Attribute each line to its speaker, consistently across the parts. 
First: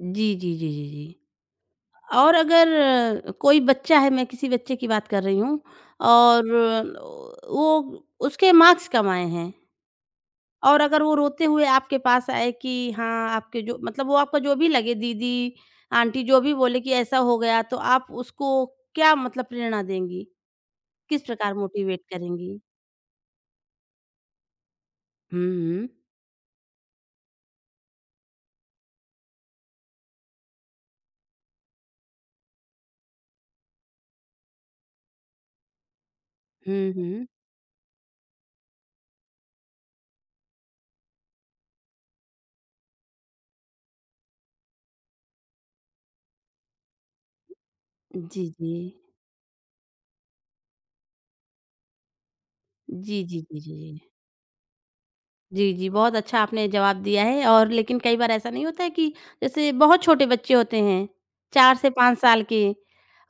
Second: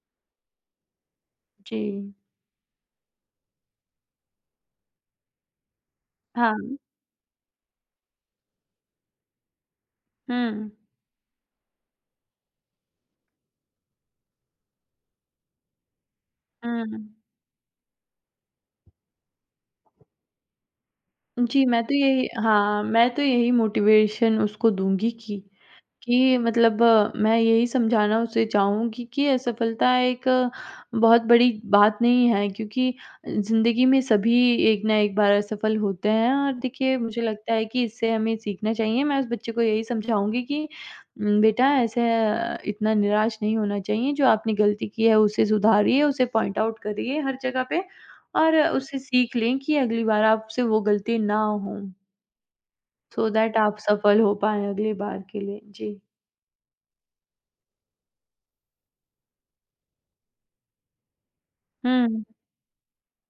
Speaker 1: जी, जी, जी, जी, जी
Speaker 2: जी।
Speaker 1: और अगर अ, कोई बच्चा है मैं किसी बच्चे की बात कर रही हूँ और
Speaker 2: हाँ।
Speaker 1: वो उसके मार्क्स कम आए हैं
Speaker 2: हुँ।
Speaker 1: और अगर वो रोते हुए आपके पास आए कि हाँ, आपके जो मतलब वो आपका जो भी लगे दीदी, आंटी जो भी बोले कि
Speaker 2: हुँ।
Speaker 1: ऐसा हो गया, तो आप उसको क्या मतलब प्रेरणा देंगी, किस प्रकार
Speaker 2: जी, मैं तो
Speaker 1: मोटिवेट
Speaker 2: यही
Speaker 1: करेंगी?
Speaker 2: हाँ, मैं तो यही मोटिवेशन उसको दूँगी कि,
Speaker 1: हुँ, हुँ।
Speaker 2: कि मतलब मैं यही समझाना उसे चाहूँगी कि असफलता एक बहुत बड़ी बात नहीं है, क्योंकि ज़िंदगी में सभी एक ना एक बार असफल होते हैं और
Speaker 1: हुँ,
Speaker 2: देखिए, मुझे
Speaker 1: हुँ।
Speaker 2: लगता है कि इससे हमें सीखना चाहिए। मैं उस बच्चे को यही समझाऊँगी कि उम, बेटा ऐसे अ, इतना निराश नहीं होना चाहिए जो आपने गलती की है, उसे सुधारिए, उसे पॉइंट आउट करिए हर जगह पे
Speaker 1: जी,
Speaker 2: और उससे
Speaker 1: जी।
Speaker 2: सीख लें कि अगली बार आपसे वो गलती ना हो।
Speaker 1: जी,
Speaker 2: सो
Speaker 1: जी,
Speaker 2: दैट
Speaker 1: जी, जी,
Speaker 2: आप
Speaker 1: जी।
Speaker 2: सफल हो पाएँ अगली बार के लिए,
Speaker 1: जी, जी
Speaker 2: जी।
Speaker 1: बहुत अच्छा आपने जवाब दिया है और लेकिन कई बार ऐसा नहीं होता है कि जैसे बहुत छोटे बच्चे होते हैं, 4 से 5
Speaker 2: हुँ।
Speaker 1: साल के,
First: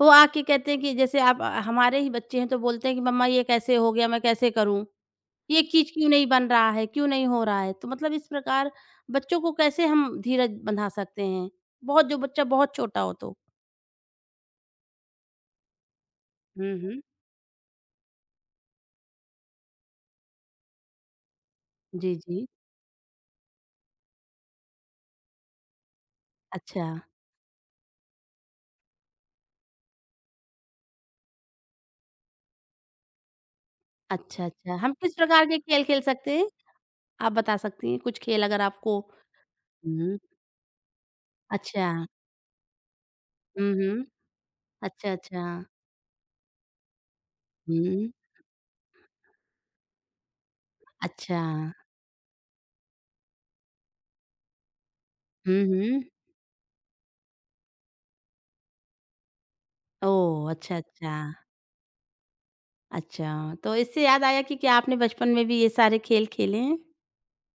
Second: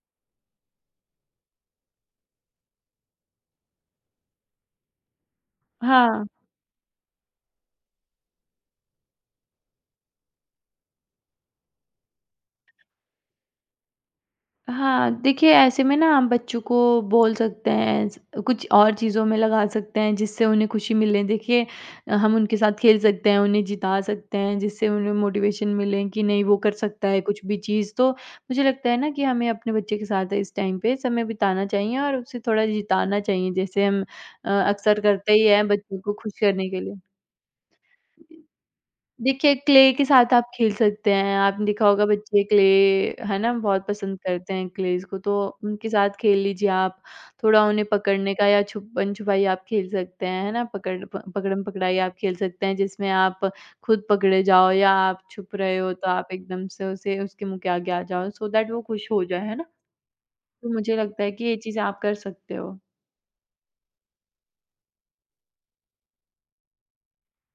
Speaker 1: वो आके कहते हैं कि जैसे आप हमारे ही बच्चे हैं तो बोलते हैं कि, "मम्मा ये कैसे हो गया, मैं कैसे करूँ, ये चीज़ क्यों
Speaker 2: हाँ।
Speaker 1: नहीं बन रहा है, क्यों नहीं हो रहा है?" तो मतलब इस प्रकार बच्चों को कैसे हम धीरज बँधा सकते हैं? बहुत जो बच्चा बहुत छोटा हो तो?
Speaker 2: हाँ, देखिए ऐसे में ना हम बच्चों
Speaker 1: हुँ,
Speaker 2: को
Speaker 1: हुँ।
Speaker 2: बोल सकते हैं ऐसे कुछ और चीज़ों में लगा सकते हैं जिससे उन्हें खुशी मिले। देखिए,
Speaker 1: जी,
Speaker 2: अ, हम
Speaker 1: जी।
Speaker 2: उनके साथ खेल सकते हैं, उन्हें जिता सकते हैं जिससे उन्हें मोटिवेशन मिले, कि नहीं वो कर
Speaker 1: अच्छा।
Speaker 2: सकता है कुछ भी चीज़, तो मुझे लगता है ना कि हमें अपने बच्चे के साथ है इस टाइम पे समय बिताना चाहिए और उसे थोड़ा जिताना चाहिए जैसे हम
Speaker 1: अच्छा,
Speaker 2: अ,
Speaker 1: अच्छा हम
Speaker 2: अक्सर
Speaker 1: किस
Speaker 2: करते ही
Speaker 1: प्रकार के
Speaker 2: हैं
Speaker 1: खेल,
Speaker 2: बच्चों
Speaker 1: खेल
Speaker 2: को खुश
Speaker 1: सकते हैं?
Speaker 2: करने के लिए।
Speaker 1: आप बता सकती हैं कुछ खेल अगर आपको
Speaker 2: देखिए, क्ले के
Speaker 1: हुँ।
Speaker 2: साथ आप खेल सकते हैं, आपने देखा होगा
Speaker 1: अच्छा।
Speaker 2: बच्चे क्ले है ना
Speaker 1: हुँ,
Speaker 2: बहुत
Speaker 1: हुँ।
Speaker 2: पसंद करते हैं क्लेज़
Speaker 1: अच्छा,
Speaker 2: को तो
Speaker 1: अच्छा।
Speaker 2: उनके साथ खेल लीजिए आप। थोड़ा उन्हें
Speaker 1: हुँ।
Speaker 2: पकड़ने का या छुपन-छुपाई आप खेल सकते हैं है ना, पकड़ प
Speaker 1: अच्छा।
Speaker 2: पकड़म-पकड़ाई आप खेल सकते हैं जिसमें आप खुद पकड़े जाओ या आप छुप
Speaker 1: हुँ,
Speaker 2: रहे हो
Speaker 1: हुँ।
Speaker 2: तो आप एकदम से उसे उसके मुँह के आगे आ जाओ सो दैट वो खुश हो जाए। है ना?
Speaker 1: ओह,
Speaker 2: तो
Speaker 1: अच्छा,
Speaker 2: मुझे
Speaker 1: अच्छा।
Speaker 2: लगता है कि ये चीज़ें आप कर सकते हो।
Speaker 1: अच्छा, तो इससे याद आया कि क्या आपने बचपन में भी ये सारे खेल खेले हैं?